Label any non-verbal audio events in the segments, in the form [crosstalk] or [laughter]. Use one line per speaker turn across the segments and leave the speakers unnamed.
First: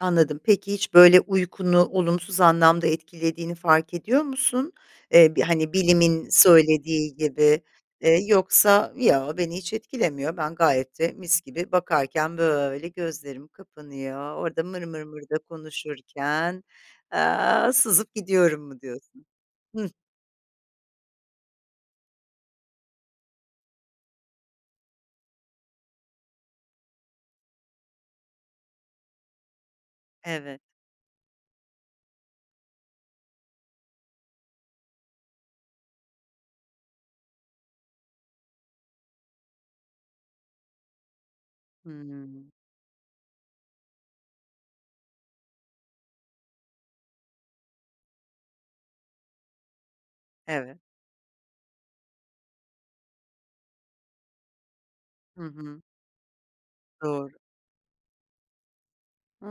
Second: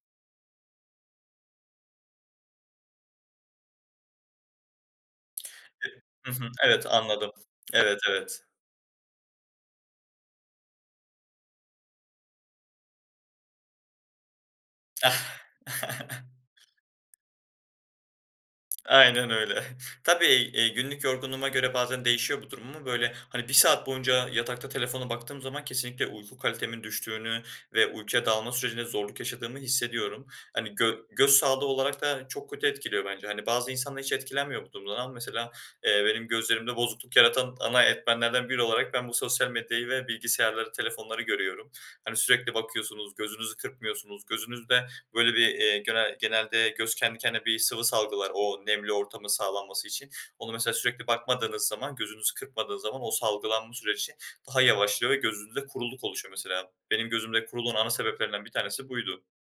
Anladım, peki hiç böyle uykunu olumsuz anlamda etkilediğini fark ediyor musun? Eee, bir hani
[unintelligible]
bilimin
Hı hı. Evet,
söylediği
anladım.
gibi,
Evet,
ııı,
evet.
yoksa yo, beni hiç etkilemiyor. Ben gayet de mis gibi bakarken böyle gözlerim kapanıyor. Orada mır mır mır da konuşurken,
[chuckles]
aaa, sızıp gidiyorum mu diyorsun?
Aynen öyle.
Hıh.
Tabii, iii, günlük yorgunluğuma göre bazen değişiyor bu durum ama böyle hani 1 saat boyunca yatakta telefona baktığım zaman kesinlikle uyku kalitemin düştüğünü ve uykuya dalma sürecinde zorluk yaşadığımı hissediyorum.
Evet.
Hani gö göz sağlığı olarak da çok kötü etkiliyor bence. Hani bazı insanlar hiç etkilenmiyor bu durumdan. Ama mesela, eee, benim gözlerimde bozukluk yaratan ana etmenlerden biri olarak ben bu sosyal medyayı ve bilgisayarları, telefonları görüyorum. Yani
Hımm.
sürekli bakıyorsunuz, gözünüzü kırpmıyorsunuz, gözünüzde böyle bir, iii, gene genelde göz kendi kendine bir sıvı salgılar o nemli ortamın sağlanması için. Onu mesela
Evet.
sürekli bakmadığınız zaman gözünüzü kırpmadığı zaman o salgılanma süreci daha yavaşlıyor ve
Hı
gözünüzde
hı.
kuruluk oluşuyor mesela. Benim
Doğru.
gözümde kuruluğun ana sebeplerinden bir tanesi buydu.
Hıı,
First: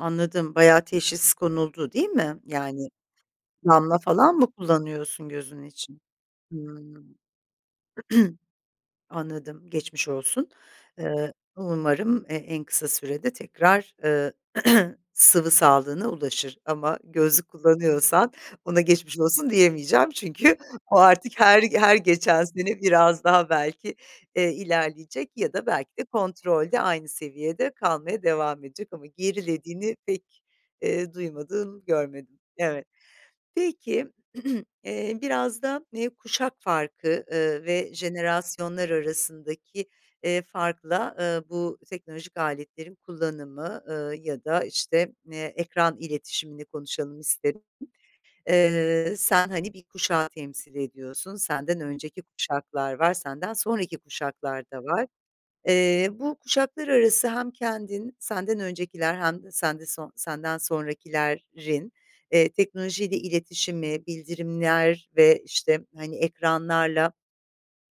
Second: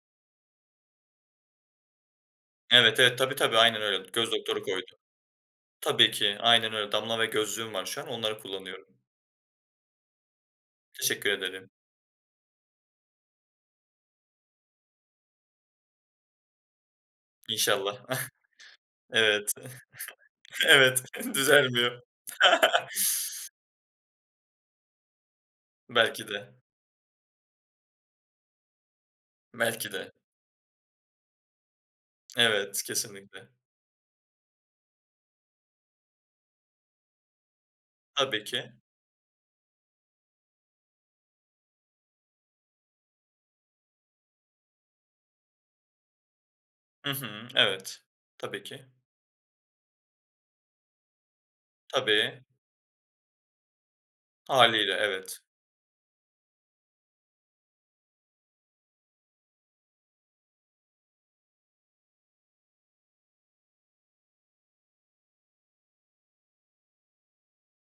anladım, bayağı teşhis konuldu, değil mi? Yani
Evet, evet. Tabii, tabii. Aynen
damla
öyle, göz
falan mı
doktoru koydu.
kullanıyorsun gözün için?
Tabii ki, aynen öyle.
Hımm.
Damla ve gözlüğüm var şu an, onları
[clears throat]
kullanıyorum.
Anladım, geçmiş olsun.
Teşekkür
Iıı,
ederim.
umarım e en kısa sürede tekrar, ııı, [clears throat] sıvı sağlığına ulaşır ama gözlük
İnşallah.
kullanıyorsan buna
[chuckles]
geçmiş olsun
Evet. [chuckles]
diyemeyeceğim; çünkü o
Evet.
artık her her
Düzelmiyor.
geçen sene biraz daha
[laughs]
belki, eee, ilerleyecek ya da belki de
Belki de.
kontrolde aynı seviyede kalmaya devam edecek ama
Belki
gerilediğini
de.
pek, eee, duymadım, görmedim.
Evet,
Evet,
kesinlikle.
peki, [clears throat] eee, biraz da, eee, kuşak farkı, ııı, ve
Tabii ki.
jenerasyonlar arasındaki, ııı, farkla, ııı, bu teknolojik aletlerin kullanımı, ııı, ya da işte, eee, ekran iletişimini
Hı
konuşalım
hı.
isterim.
Evet, tabii ki.
Eee, sen hani bir kuşağı temsil ediyorsun, senden önceki
Tabii.
kuşaklar var, senden sonraki kuşaklar da
Hâliyle,
var.
evet.
Eee, bu kuşaklar arası hem kendin, senden öncekiler hem de sende so senden sonrakilerrin, eee, teknolojiyle iletişimi, bildirimler ve işte hani ekranlarla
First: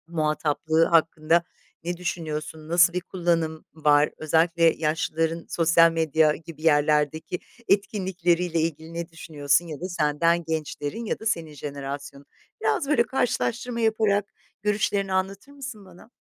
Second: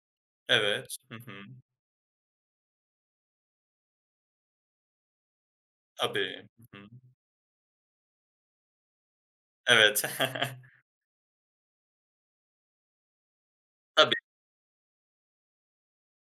muhataplığı
Evet, hı hı.
hakkında ne düşünüyorsun, nasıl bir kullanım var, özellikle yaşlıların sosyal medya
Tabii,
gibi
hı hı.
yerlerdeki etkinlikleriyle ilgili ne düşünüyorsun? Ya da
Evet.
senden
[chuckles]
gençlerin ya da senin jenerasyonun? Biraz böyle karşılaştırma
Tabii.
yaparak görüşlerini anlatır mısın bana?